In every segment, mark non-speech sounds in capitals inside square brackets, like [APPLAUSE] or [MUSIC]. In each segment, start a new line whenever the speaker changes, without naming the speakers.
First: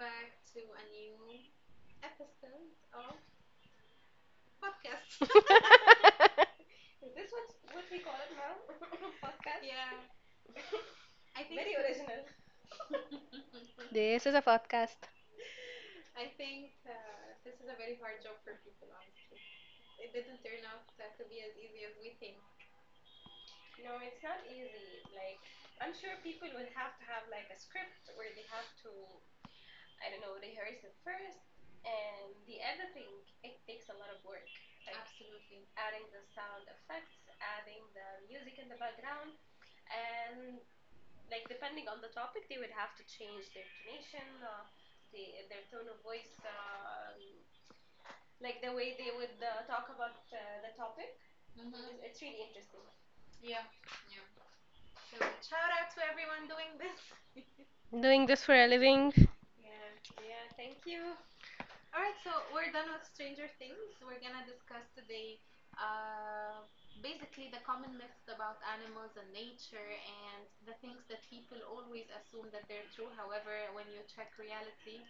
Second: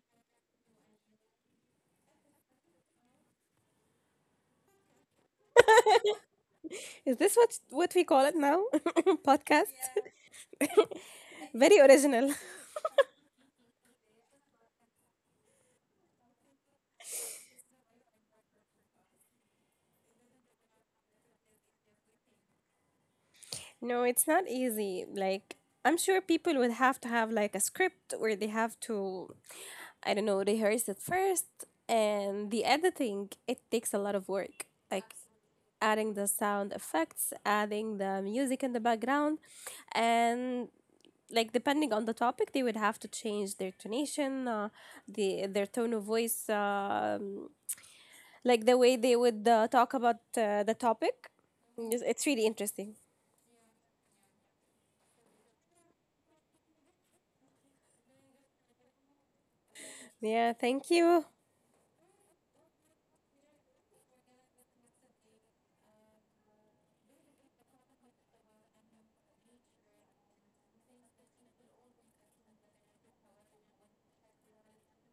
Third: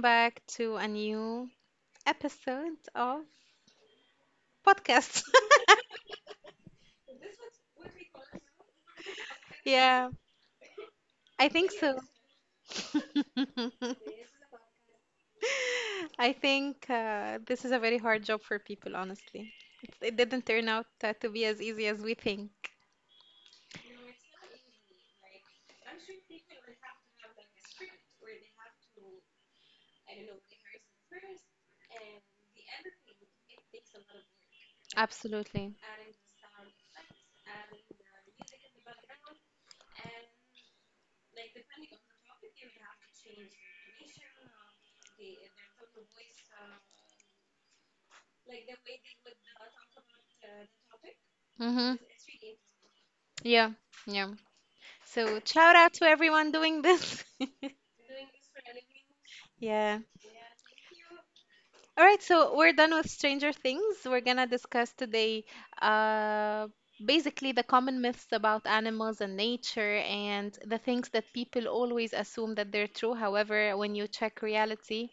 back to a new episode of podcast.
[LAUGHS]
Is this what we call it now? [LAUGHS]
[LAUGHS]
Podcast?
yeah,
[LAUGHS]
I think
Very
so.
original. [LAUGHS]
[LAUGHS]
This is a podcast.
I think This is a very hard job for people, honestly. It didn't turn out to be as easy as we think.
No, it's not easy. I'm sure people would have to have like a script where they have to, I don't know, rehearse it first, and the editing it takes a lot of work. Like
Absolutely.
adding the sound effects, adding the music in the background, and like depending on the topic they would have to change their tonation, their tone of voice, like the way they would talk about the topic.
Mm-hmm.
Yes, it's really interesting.
Yeah, yeah. So shout out to everyone doing this.
I'm doing this for a living.
[LAUGHS] yeah.
Yeah, thank you.
All right, so we're done with Stranger Things. We're gonna discuss today uh, basically the common myths about animals and nature and the things that people always assume that they're true. However, when you check reality,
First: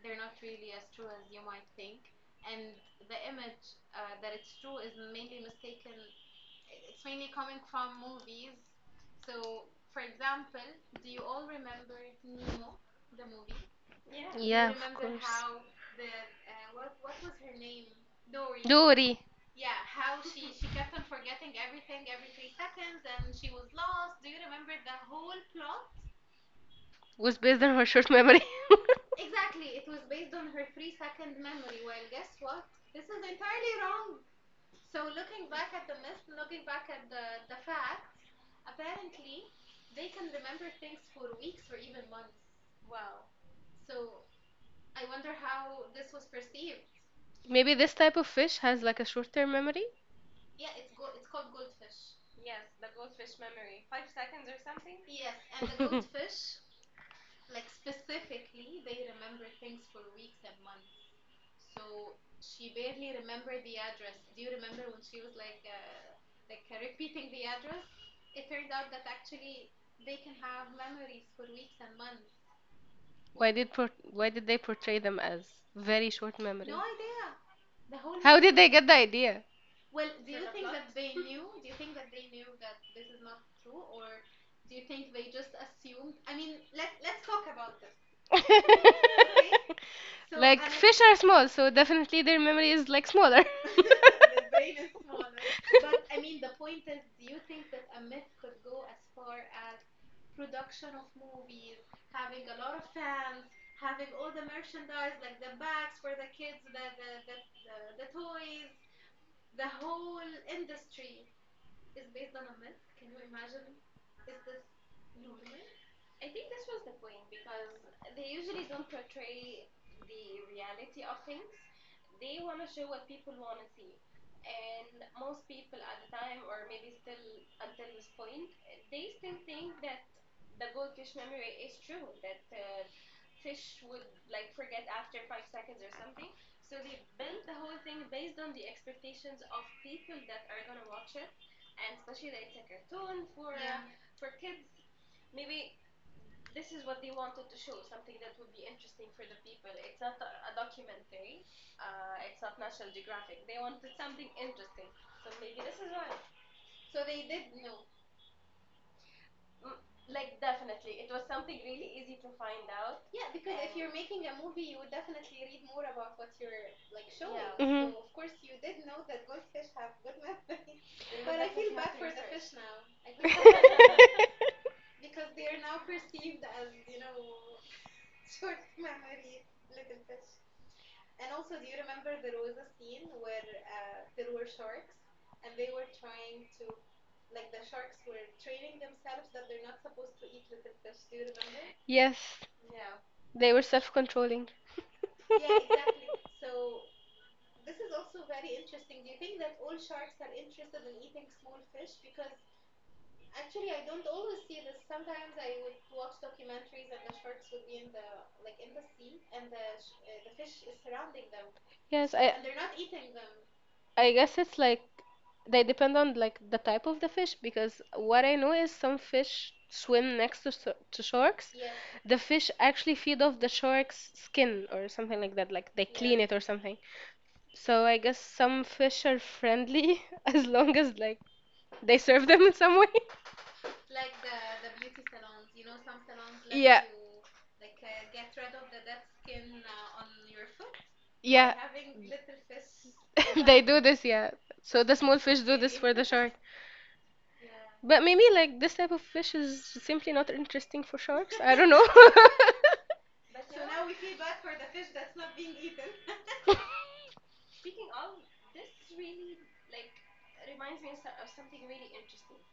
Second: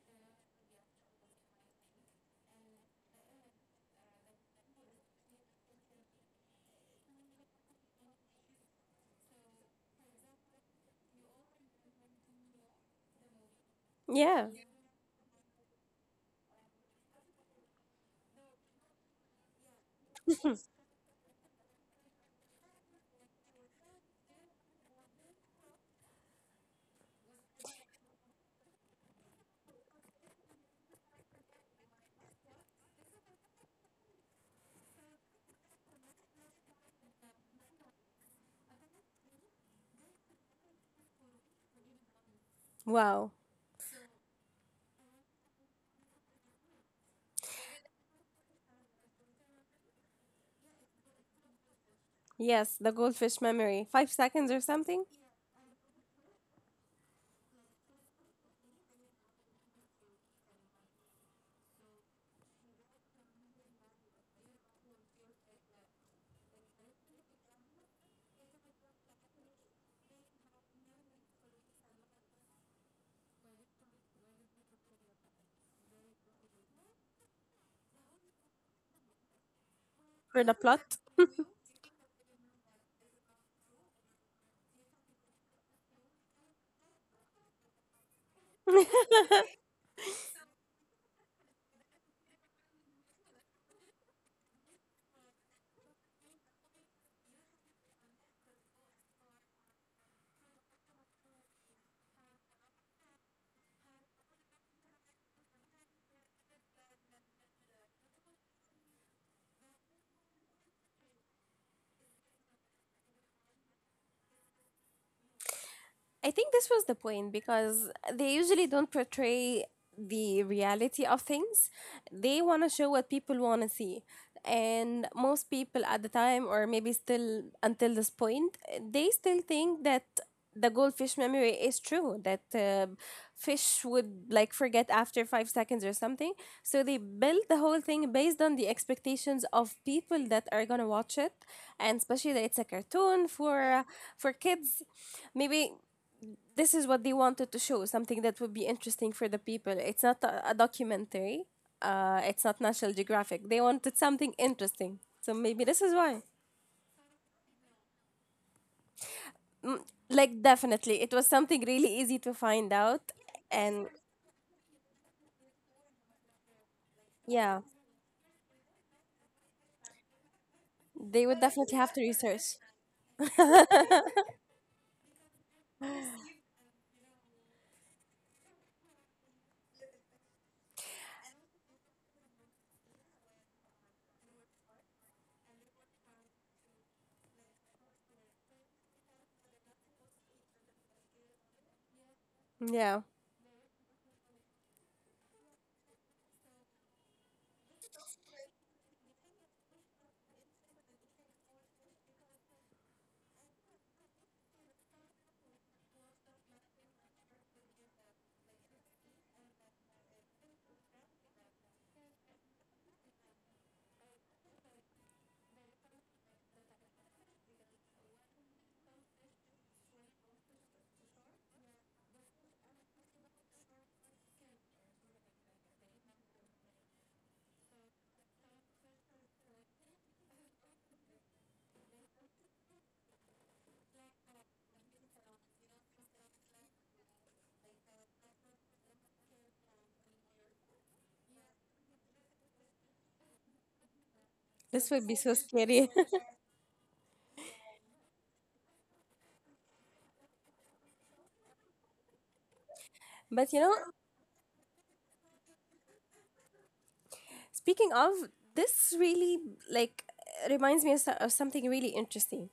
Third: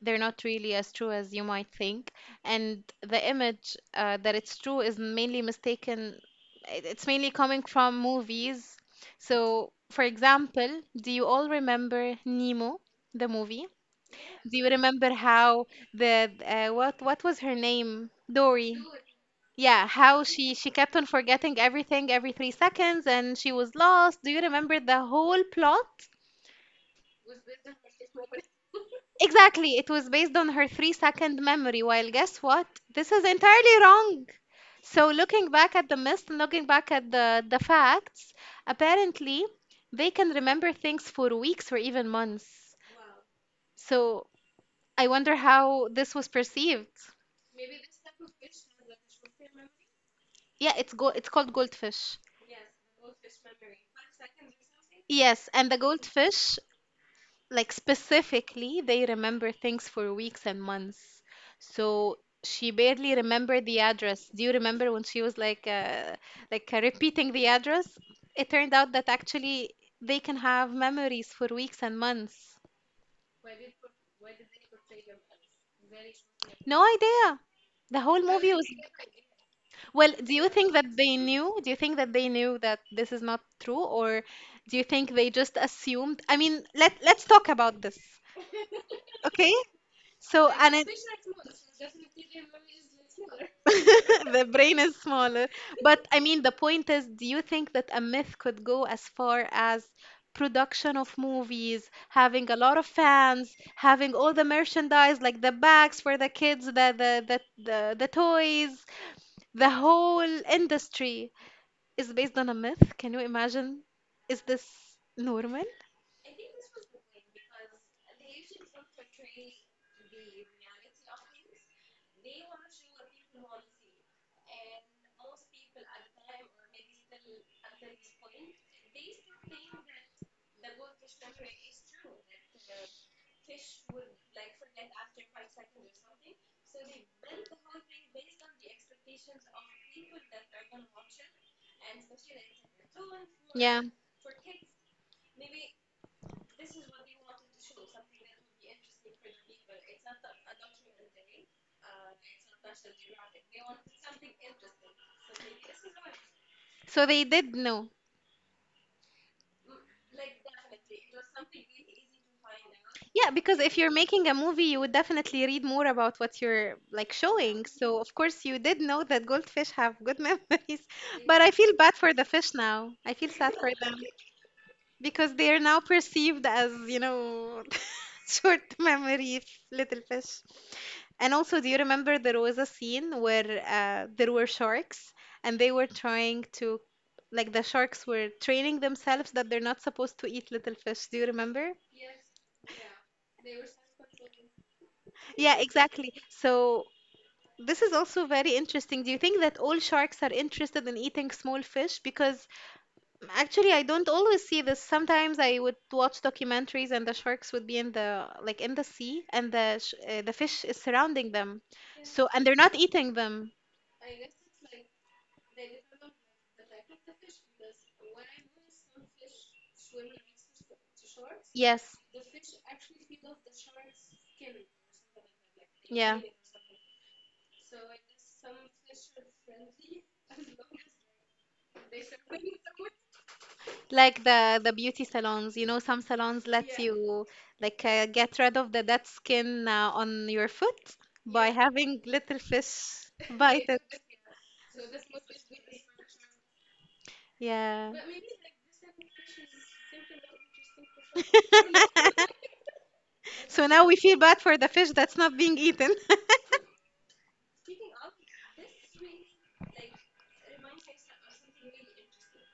they're not really as true as you might think. And the image that it's true is mainly mistaken, it's mainly coming from movies. So, for example, do you all remember Nemo, the movie?
Yeah.
Do you
Yeah, of
remember
course.
how the uh, what was her name? Dory.
Dory
Yeah, how she kept on forgetting everything every 3 seconds and she was lost. Do you remember the whole plot?
was based on her short memory.
Exactly, it was based on her 3 second memory. While guess what? This is entirely wrong. So looking back at the mist and looking back at the facts, apparently they can remember things for weeks or even months.
Wow.
So I wonder how this was perceived.
[LAUGHS] Maybe this type of fish has like a short-term memory.
Yeah, it's called goldfish.
Yes, the goldfish memory. 5 seconds or something.
Yes, and the goldfish,
[LAUGHS]
like specifically, they remember things for weeks and months. So she barely remembered the address. Do you remember when she was repeating the address? It turned out that actually they can have memories for weeks and months.
Why did they portray them as very short memory?
No idea. The whole
How
movie
did
was
they get the idea?
well, do
For
you
the
think that
plot.
they knew? Do you think that they knew that this is not true or do you think they just assumed? I mean, let's talk about this. Okay,
[LAUGHS]
[LAUGHS]
So, and it,
are small, so definitely their memory is like smaller.
[LAUGHS]
[LAUGHS]
the brain is smaller. But I mean, the point is, do you think that a myth could go as far as production of movies, having a lot of fans, having all the merchandise, like the bags for the kids, the toys, the whole industry is based on a myth? Can you imagine? Is this normal?
I think this was the point because they usually don't portray the reality of things. They want to show what people want to see. And most people at the time, or maybe still until this point, they still think that the goldfish memory is true, that fish would like forget after 5 seconds or something. So they built the whole thing based on the expectations of people that are going to watch it. And especially that it's a cartoon
Yeah.
for kids, maybe this is what they wanted to show, something that would be interesting for the people. It's not a documentary. It's not National Geographic. They wanted something interesting. So maybe this is why.
So they did know.
Mm. Like definitely, it was something really easy to find out,
Yeah, because if
and
you're making a movie, you would definitely read more about what you're like
yeah,
showing. So, of course, you did know that goldfish have good [LAUGHS] memories,
they
but
would
I feel
definitely have
bad
to
for the fish
research.
now. I feel
[LAUGHS]
sad for them because they are now perceived as, you know, [LAUGHS] short memory little fish. And also, do you remember there was a scene where there were sharks and they were trying to, like, the sharks were training themselves that they're not supposed to eat little fish. Do you remember?
Yes,
Yeah,
they were self-controlling. [LAUGHS]
Yeah, exactly. So this is also very interesting. Do you think that all sharks are interested in eating small fish? Because actually, I don't always see this. Sometimes I would watch documentaries, and the sharks would be in the like in the sea, and the sh the fish is surrounding them.
[LAUGHS] yes,
So, and they're not eating them.
I guess it's like they depend on like the type of the fish because what I know is some fish swim next to sharks.
Yes.
The fish actually feed off the shark's skin or something like that, like they
Yeah.
clean it or something. So I guess some fish are friendly [LAUGHS] as long as like they serve them in some way.
Like the beauty salons, you know, some salons let
Yeah,
you get rid of the dead skin on your foot by
yeah.
[LAUGHS] having
[LAUGHS]
little fish
They
bite [LAUGHS]
do
it.
this, yeah. So
this
the
would be
small
so
fish do this
scary.
for the shark.
Yes. Yeah.
But maybe
[LAUGHS]
like this type of fish is simply not interesting for sharks. I don't know.
[LAUGHS]
[LAUGHS]
[LAUGHS] But you
So
know,
now we feel bad for the fish that's not being eaten. [LAUGHS]
speaking of, this really like reminds me of of something really interesting.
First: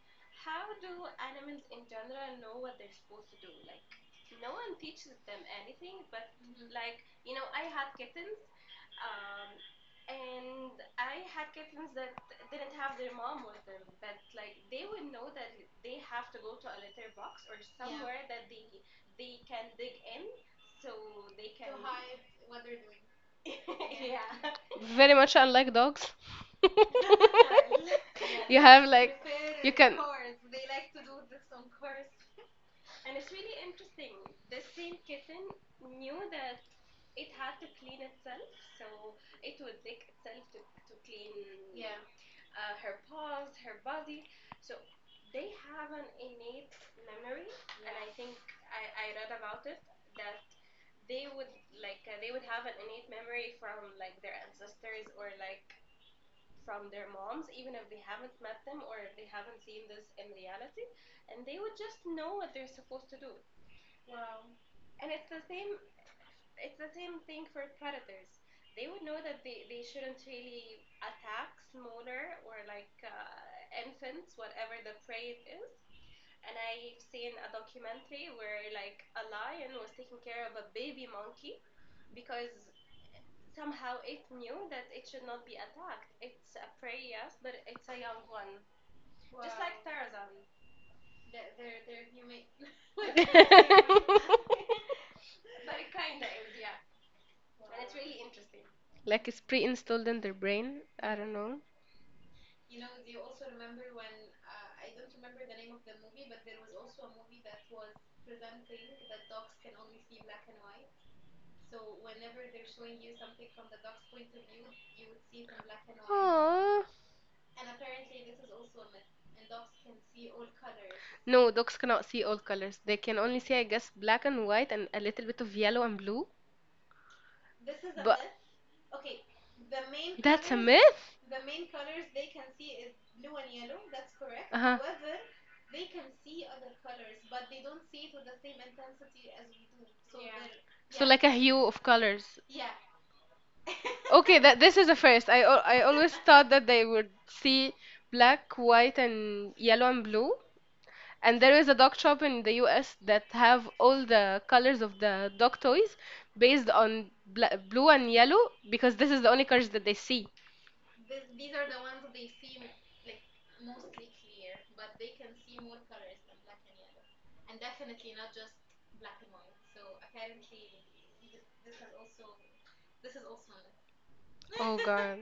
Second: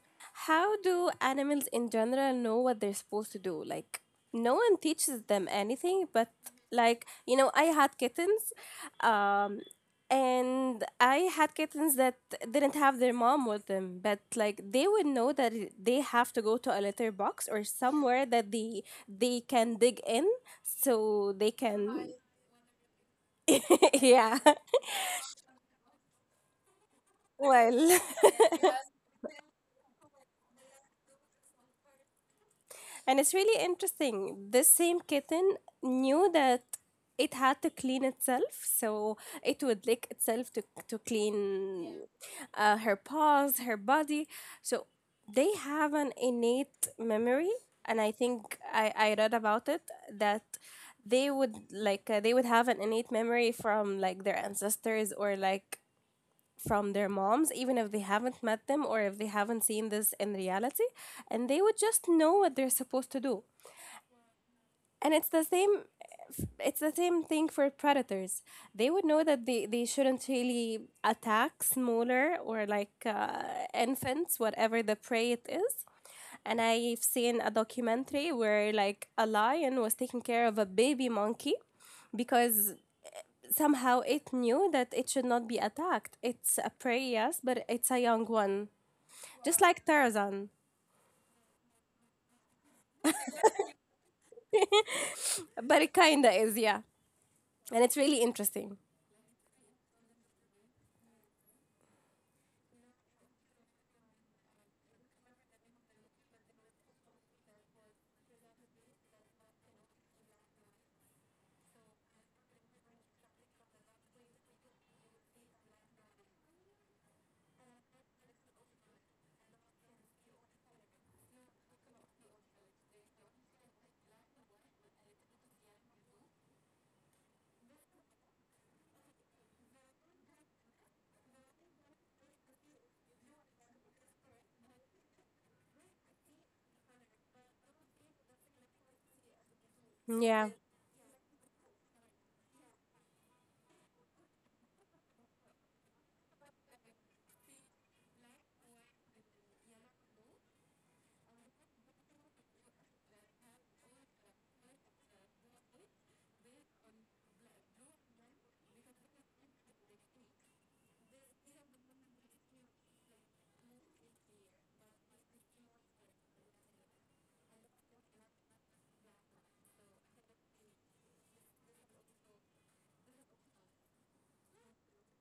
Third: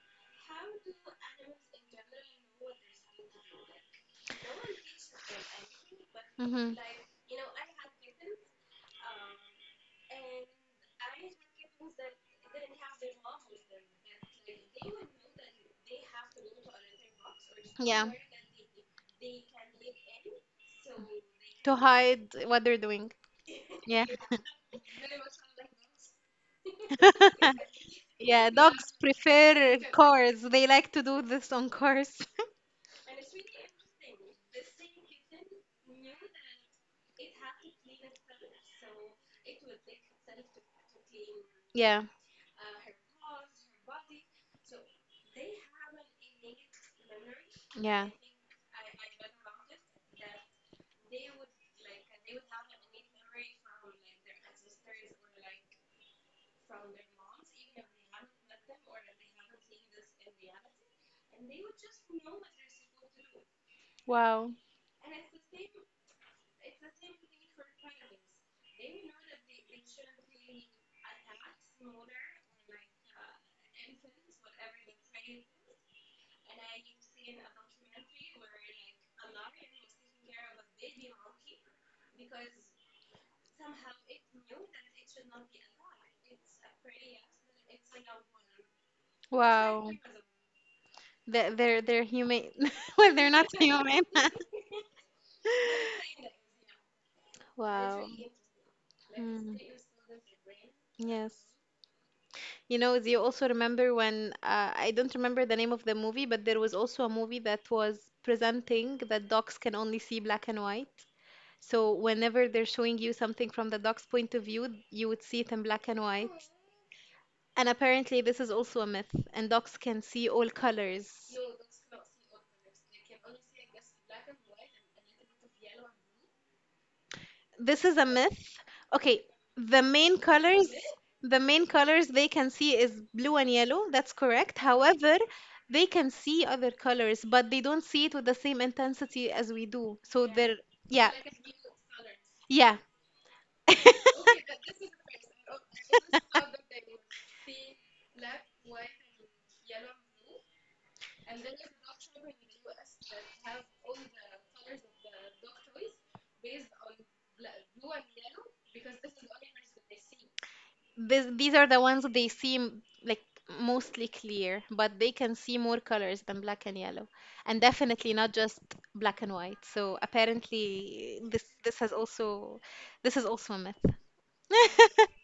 How do animals in general know what they're supposed to do? Like, no one teaches them anything, but
Mhm.
like, you know, I had kittens, um, and I had kittens that didn't have their mom with them, but like they would know that they have to go to a litter box or
Yeah.
somewhere that they can dig in, so they
To
can,
hide what they're doing.
[LAUGHS]
Yeah.
yeah. [LAUGHS]
Very much unlike dogs. [LAUGHS]
[LAUGHS]
Well.
Yeah,
you have
dogs
like you
prefer
can
cars. They like to do this on cars. [LAUGHS]
And it's really interesting. This same kitten knew that it had to clean itself, so it would lick itself to clean,
Yeah,
her paws, her body. So they have an innate memory, and
yeah.
I think I read about it that they would like, they would have an innate memory from like their ancestors, or like from their moms, even if they haven't met them or if they haven't seen this in reality, and they would just know what they're supposed to do,
Wow,
and it's the same, it's the same thing for predators. They would know that they shouldn't really attack smaller, or like, infants, whatever the prey it is. And I've seen a documentary where like a lion was taking care of a baby monkey because somehow it knew that it should not be attacked. It's a prey, yes, but it's a young one, just like
wow.
Tarzan.
They're human. [LAUGHS] Well, they're not human.
[LAUGHS]
But it kinda is, yeah.
[LAUGHS]
And it's
Wow.
really interesting.
like it's
Mm,
pre-installed in their brain. I don't
yes.
know.
You know, do you also remember when I don't remember the name of the movie, but there was also a movie that was presenting that dogs can only see black and white. So whenever they're showing you something from the dog's point of view, you would see it in black and white.
Aww.
And apparently, this is also a myth, and dogs can see all colors.
No, dogs cannot see all colors. They can only see, I guess, black and white and a little bit of yellow and blue.
This is a
But myth?
myth. Okay, the main
That's a
colors,
myth?
the main colors they can see is blue and yellow. That's correct.
Uh-huh.
However, they can see other colors, but they don't see it with the same intensity as we do. So
Yeah.
they're,
So
yeah,
like a hue of colors.
yeah. [LAUGHS]
Okay, that this is the first. I always [LAUGHS] thought that they would see black, white, and yellow and blue. And there is a dog shop in the US that have all the colors of the dog toys based on bla blue and yellow because this is the only colors that they see.
This, these are the ones they seem like mostly clear, but they can see more colors than black and yellow, and definitely not just black and white. So apparently, this is also a myth.
Oh
[LAUGHS]
God.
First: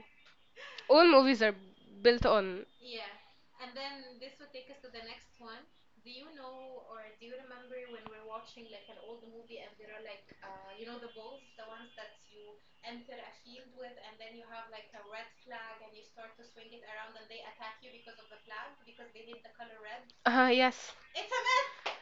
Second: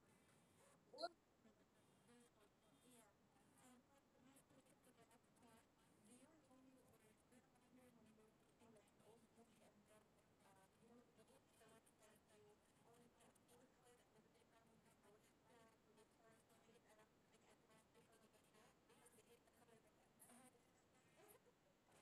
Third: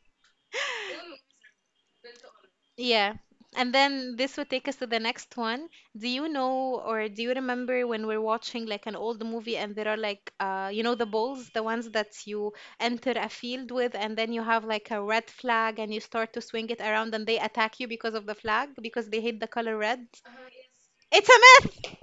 [LAUGHS] All movies are built on.
Yeah. And then this would take us to the next one. Do you know or do you remember when we're watching like an old movie and there are like you know the balls, the ones that you enter a field with and then you have like a red flag and you start to swing it around and they attack you because of the flag because they hate the color red?
Yes.
It's a myth,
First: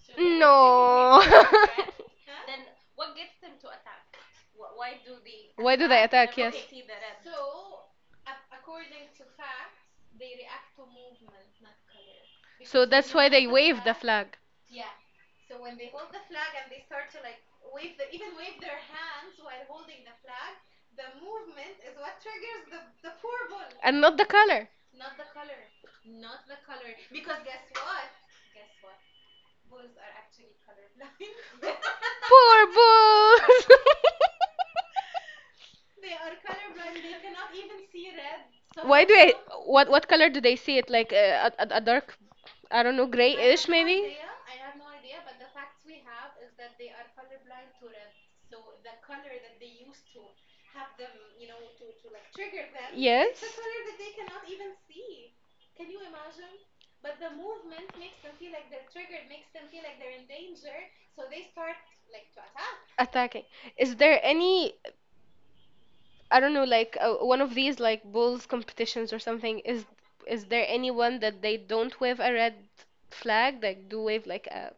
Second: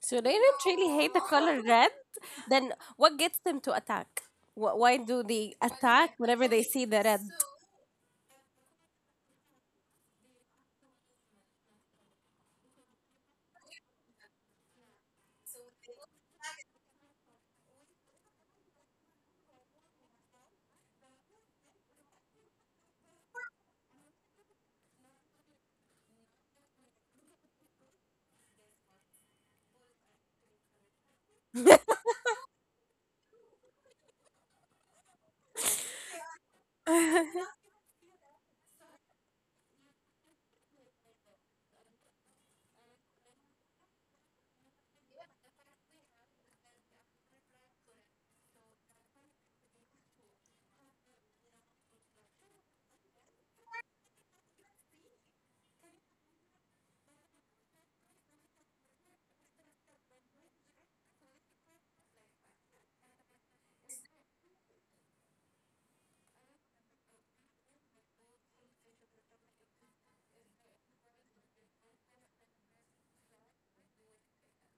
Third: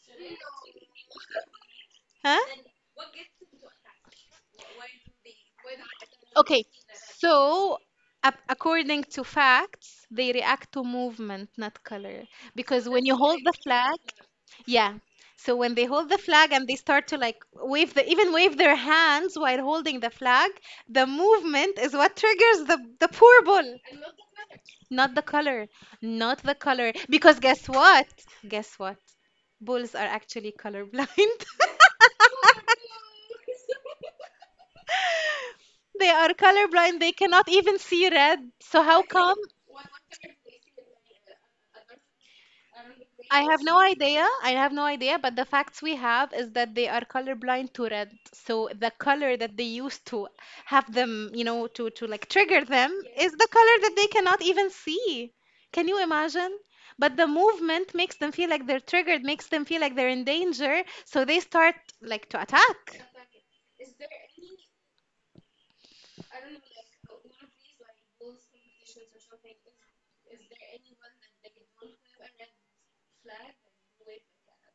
So they don't really hate the color [LAUGHS] red.
[LAUGHS]
huh?
Then what gets them to attack? Why do they
Why do they
attack
attack?
whenever
Yes.
they
Okay.
see the red?
So according to facts, they react to movement, not color.
So
Because when
that's
you
why
hold
they
the
wave the
flag,
flag.
yeah. So when they hold the flag and they start to wave their hands while holding the flag, the movement is what triggers the poor bull,
And not the color.
not the color, not the color. Because guess what? Guess what? Bulls are actually colorblind. [LAUGHS]
Poor bulls. [LAUGHS]
They are colorblind. They cannot
[LAUGHS]
even see red. So how
Why do I?
come?
What color do they see it? Like a dark, I don't know,
I have
grayish
no
maybe.
idea. I have no idea, but the facts we have is that they are colorblind to red. So the color that they used to have them, you know, to like trigger them is
Yes.
the color that they cannot even see. Can you imagine? But the movement makes them feel like they're triggered, makes them feel like they're in danger, so they start like to attack.
Attacking. Is there any, I don't know, like one of these like bulls competitions or something. Is there anyone that they don't wave a red flag? Like do wave like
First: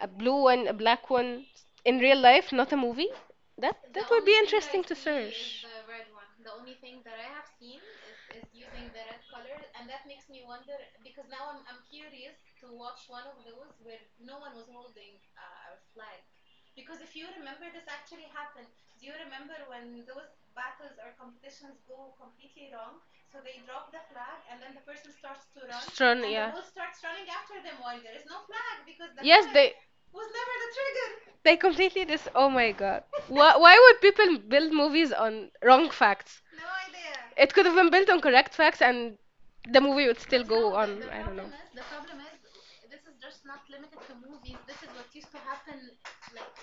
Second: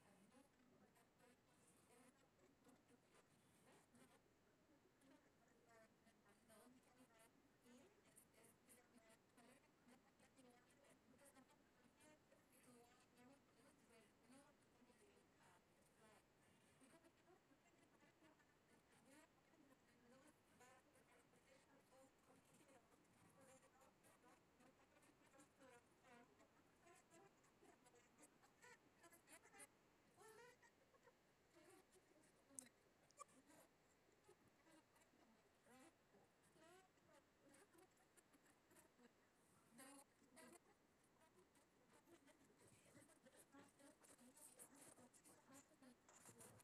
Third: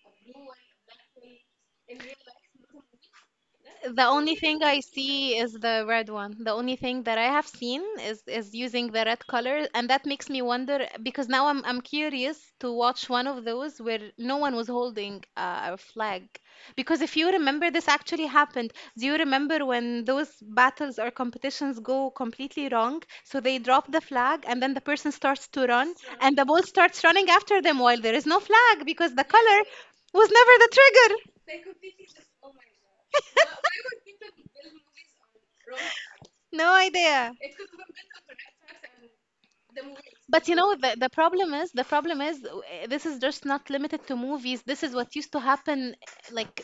a blue one, a black one in real life, not a movie? That
The
that would
only
be
thing I
interesting to
see is
search.
the red one. The only thing that I have seen is using the red color, and that makes me wonder because now I'm curious to watch one of those where no one was holding a flag. Because if you remember, this actually happened. Do you remember when those battles or competitions go completely wrong? So they drop the flag, and then the person starts to run,
Strong,
and the
yeah.
ball starts running after them while there is no flag because the
Yes,
color was never the trigger.
they completely dis. Oh my God. Why would people build movies on wrong facts?
No idea.
It could have been built on correct facts, and the movie would still
But you know
go
the,
on.
the
I don't know.
problem is the problem is this is just not limited to movies. This is what used to happen like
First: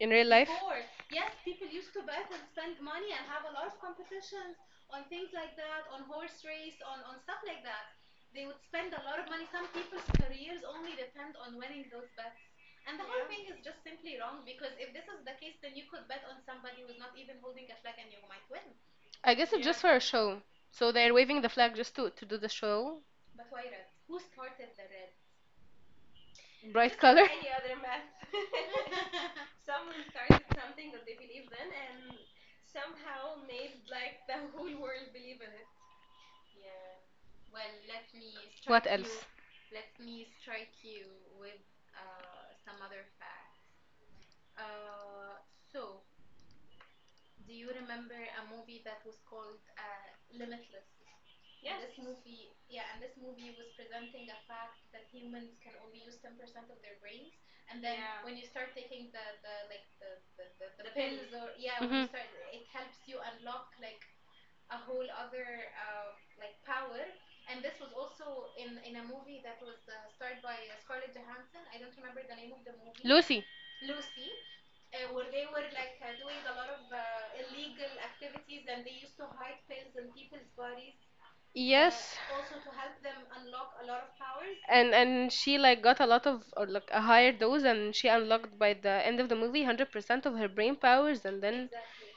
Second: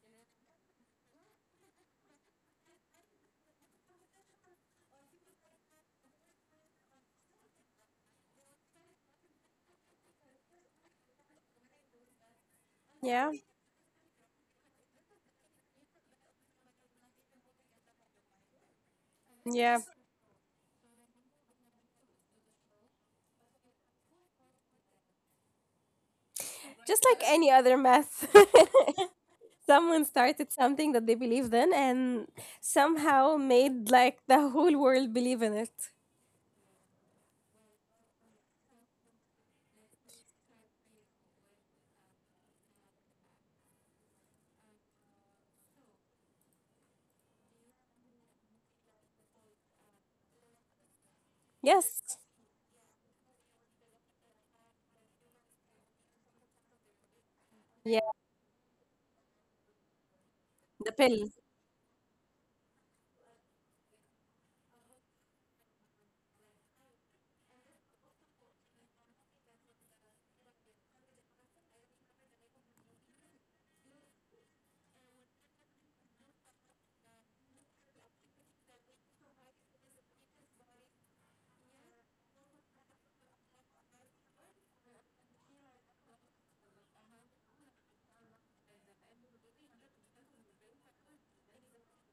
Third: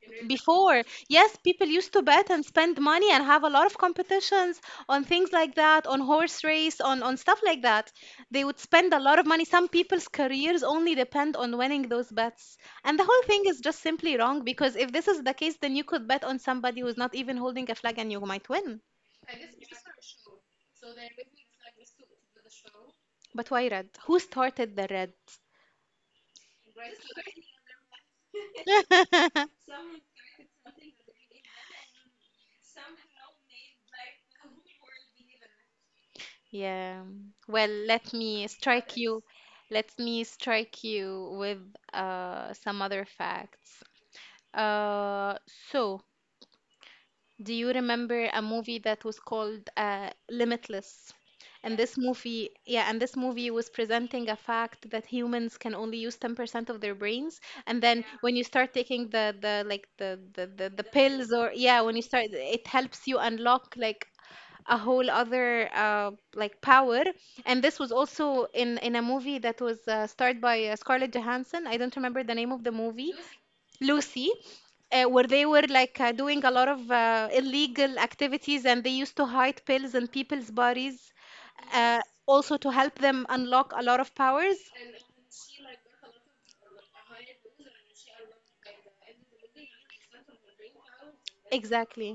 In real life,
before. Yes, people used to bet and spend money and have a lot of competitions on things like that, on horse race, on stuff like that. They would spend a lot of money. Some people's careers only depend on winning those bets. And the whole
Yeah,
thing is just simply wrong because if this is the case, then you could bet on somebody who's not even holding a flag and you might win.
I guess it's
yeah.
just for a show. So they're waving the flag just to do the show.
But why red? Who started the red?
Bright
Just
color? [LAUGHS]
like
Any
any other
other
math.
math? [LAUGHS]
[LAUGHS]
[LAUGHS]
Someone
Someone
started
started
something
something
that
that
they
they
believed
believed
in,
in,
and
and somehow made like the whole world believe in it.
Yeah. Well, let me
it. What
strike
started to, else?
you. Let me strike you with some other facts. Uh, so, do you remember a movie that was called Limitless? And this
Yes.
movie, yeah, and this movie was presenting a fact that humans can only use 10% of their brains.
And
And
then
Yeah,
then
when
when you start taking
uh,
the
like
like
the, like, the,
the
the pill.
pills
the
or
yeah,
yeah,
when it.
when you
Mhm.
start,
Started it,
it helps you unlock like a whole other like power.
and
And this was also
also
in a movie that was starred by
Scarlett
Scarlett
Johansson,
Johansson.
I
I
don't
don't
remember
remember the
the name
name
of
of
the
the
movie,
movie,
Lucy.
Lucy. Where they were like doing a lot of illegal activities and they used to hide pills in people's bodies uh,
Yes. Also
also
to
to
help
help
them
them
unlock
unlock a
a lot
lot
of
of
powers.
powers.
And she like got a lot of or like a higher dose, and she unlocked by the end of the movie 100% of her brain powers, and then exactly,
Exactly.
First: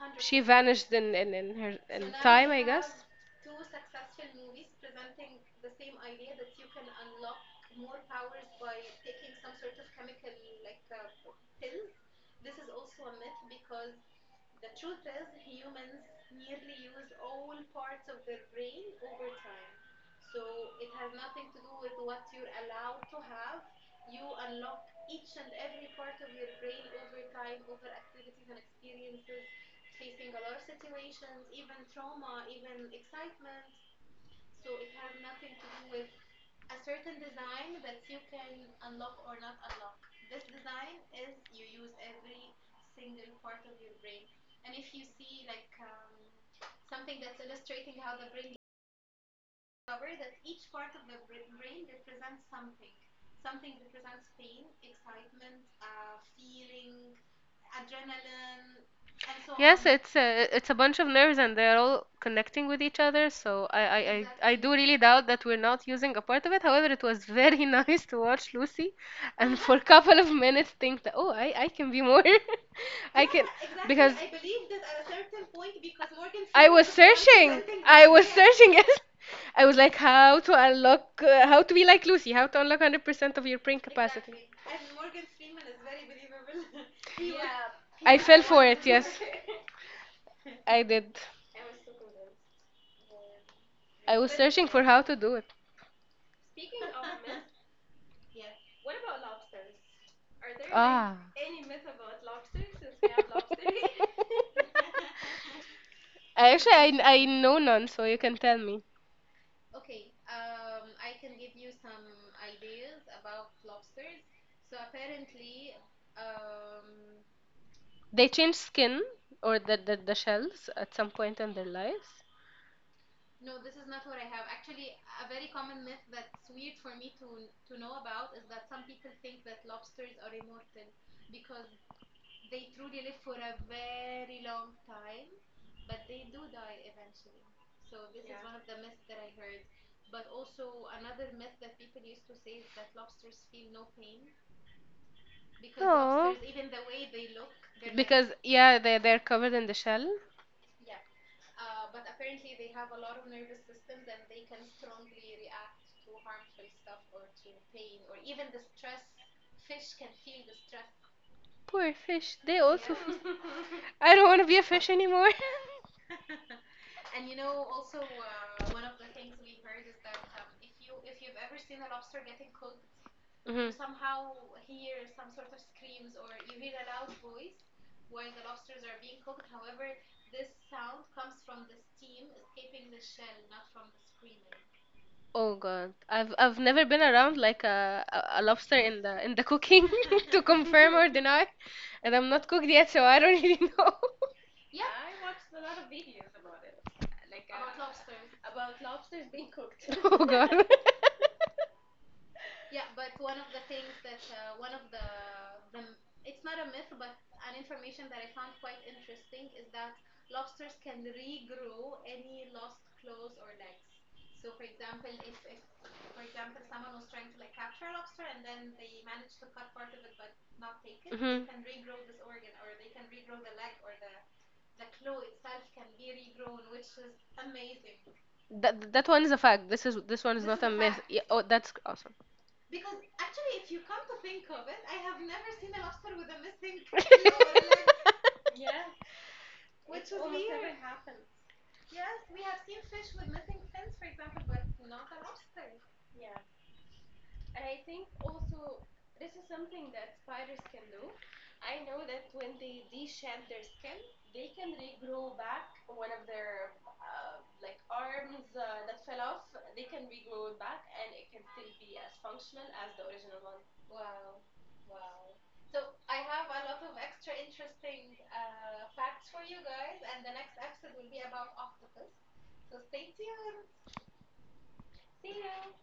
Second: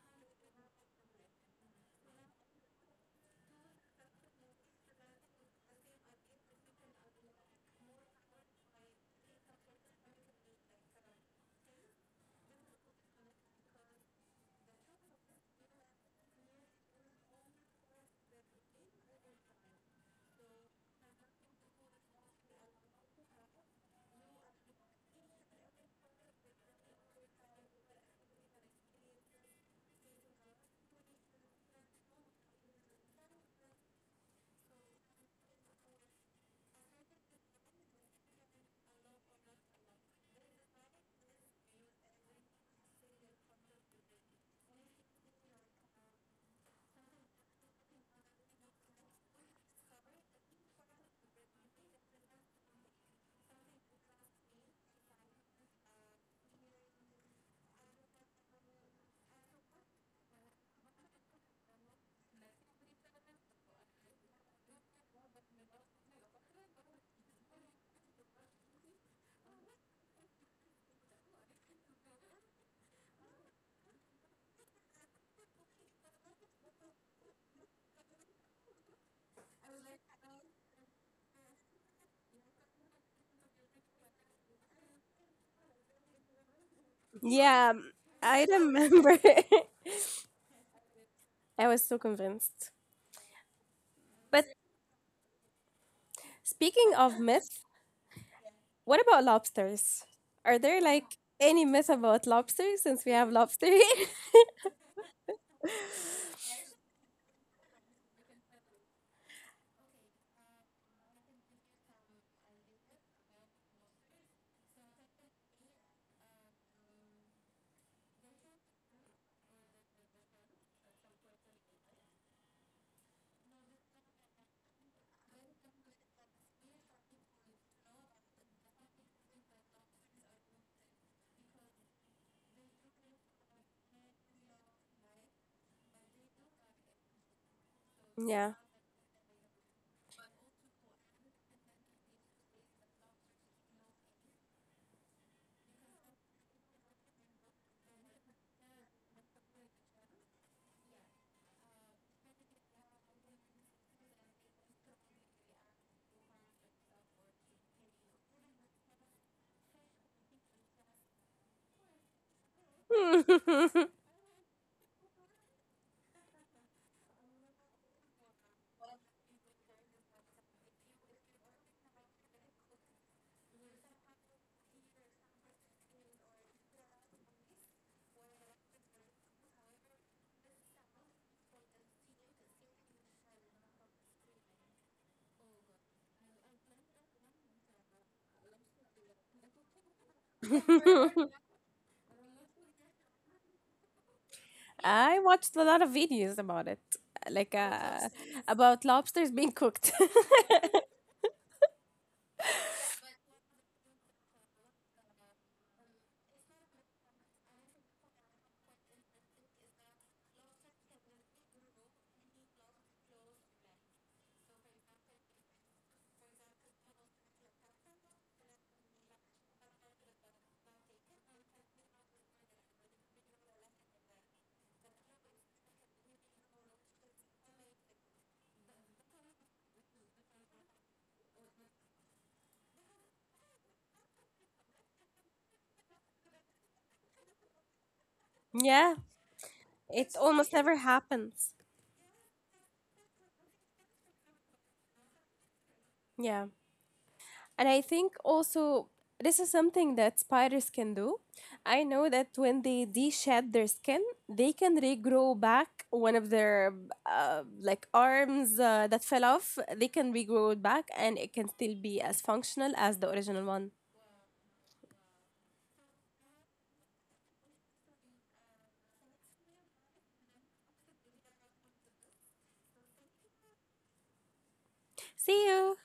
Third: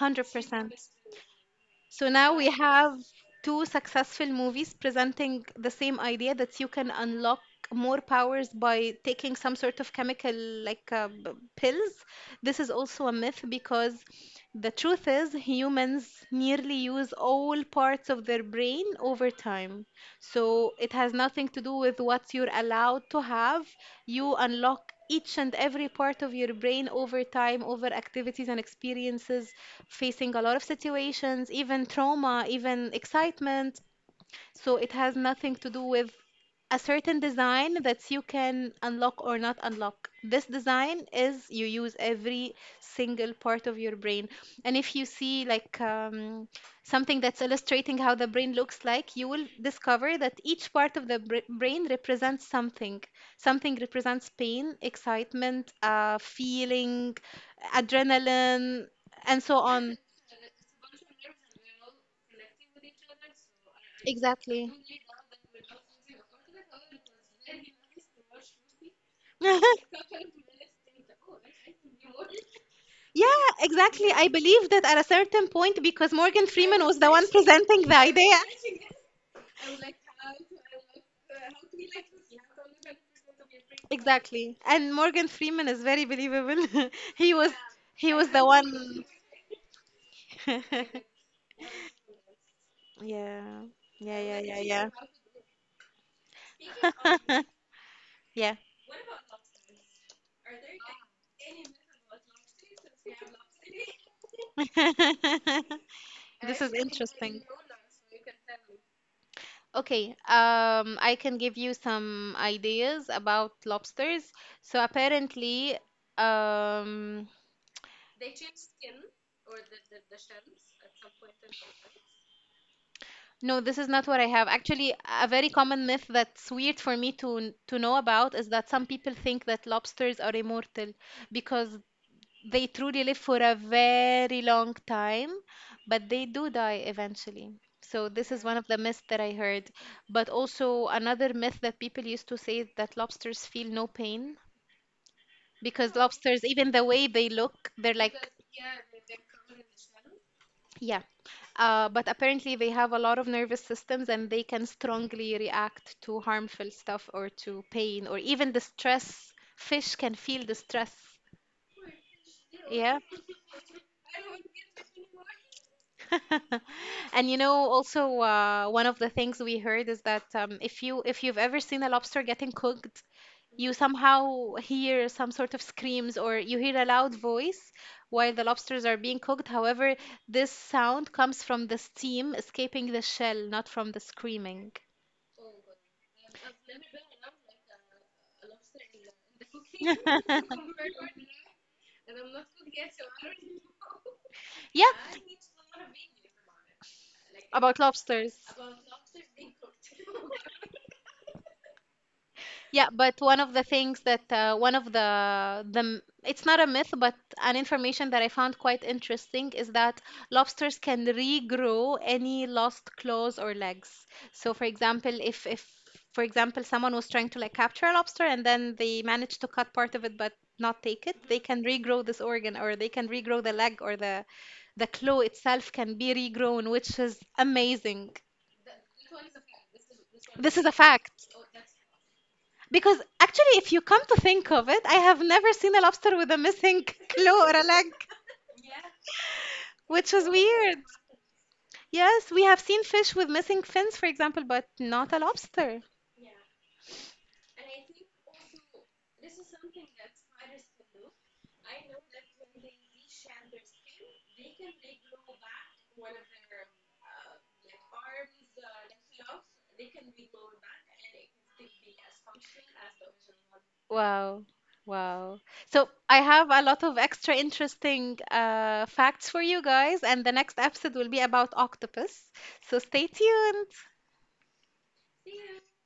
hundred she percent vanished in her. So in
So
now we
now
time,
we
I have
have
guess.
two successful movies presenting the same idea that you can unlock more powers by taking some sort of chemical like pills. This is also a myth because the truth is humans nearly use all parts of their brain over time. So it has nothing to do with what you're allowed to have. You unlock each and every part of your brain over time, over activities and experiences, facing a lot of situations, even trauma, even excitement. So it has nothing to do with a certain design that you can unlock or not unlock. This design is you use every single part of your brain. And if you see like something that's illustrating how the brain looks like, you will discover that each part of the br brain represents something. Something represents pain, excitement, feeling, adrenaline, and so
Yes,
on.
it's a bunch of nerves and they're all connecting with each other. So I exactly
Exactly.
do really doubt that we're not using a part of it. However, it was very [LAUGHS] nice to watch Lucy, and for a
[LAUGHS]
couple of minutes think that, oh, I can be more, [LAUGHS] I. Yeah,
Yeah,
can
exactly.
because
I believe that at a certain point because Morgan
I
Freeman
was
was the one
searching.
presenting the
I was
idea.
searching [LAUGHS] it. I was like, how to unlock, how to be like Lucy, how to unlock 100% of your brain capacity.
Exactly. And Morgan Freeman is very believable. [LAUGHS] He was
Yeah,
he
I
was
fell
the
I
for it,
one.
remember.
yes.
[LAUGHS]
I
[LAUGHS]
did.
I was so convinced.
Yeah.
I was
Yeah,
But
yeah,
searching for
yeah,
how to do it.
speaking of
yeah.
myths.
[LAUGHS] Yeah.
What about lobsters? Are there like
Ah.
any myth about lobsters since we have lobster
[LAUGHS]
here?
[LAUGHS]
I
This is
actually, I
interesting.
know none, so you can tell me.
Okay, I can give you some ideas about lobsters. So apparently, um,
They change skin or the shells at some point in their lives.
no, this is not what I have. Actually, a very common myth that's weird for me to know about is that some people think that lobsters are immortal because they truly live for a very long time, but they do die eventually. So this is
[LAUGHS] Yeah.
one of the myths that I heard. But also another myth that people used to say is that lobsters feel no pain because
Oh.
lobsters, even the way they look, they're
Because
like
yeah, they they're covered in the shell.
yeah, but apparently they have a lot of nervous systems and they can strongly react to harmful stuff or to pain or even the stress. Fish can feel the stress.
Poor fish. They
Yeah.
also. Yeah. f-
[LAUGHS]
[LAUGHS] I don't want to be a fish anymore. [LAUGHS]
[LAUGHS] And you know, also one of the things we heard is that if you if you've ever seen a lobster getting cooked,
hmm
you somehow hear some sort of screams or you hear a loud voice while the lobsters are being cooked. However, this sound comes from the steam escaping the shell, not from the screaming.
Oh God, I've never been around like a lobster in the cooking [LAUGHS] to confirm or [LAUGHS]
[LAUGHS]
deny, and I'm not cooked yet, so I don't really know. [LAUGHS]
Yeah,
I watched a lot of videos about it, like
about lobsters.
about lobsters being cooked. [LAUGHS]
Oh God.
[LAUGHS] Yeah, but one of the things that one of the m- it's not a myth, but an information that I found quite interesting is that lobsters can regrow any lost claws or legs. So, for example, if for example someone was trying to like capture a lobster and then they managed to cut part of it but not take
[LAUGHS]
it,
hmm
they can regrow this organ or they can regrow the leg or the claw itself can be regrown, which is amazing.
That that one is a fact. This is this one.
This is a fact.
Yeah, oh, that's awesome.
Because actually, if you come to think of it, I have never seen a lobster with a missing [LAUGHS] claw
[LAUGHS]
or a leg,
Yeah,
which
it
is
almost never
weird.
happens.
Yes, we have seen fish with missing fins, for example, but not a lobster.
Yeah. And I think also this is something that spiders can do. I know that when they de-shed their skin, they can regrow back one of their, like arms that fell off. They can regrow it back, and it can still be as functional as the original one.
Wow. Wow. So I have a lot of extra interesting facts for you guys, and the next episode will be about octopus. So stay tuned.
See you.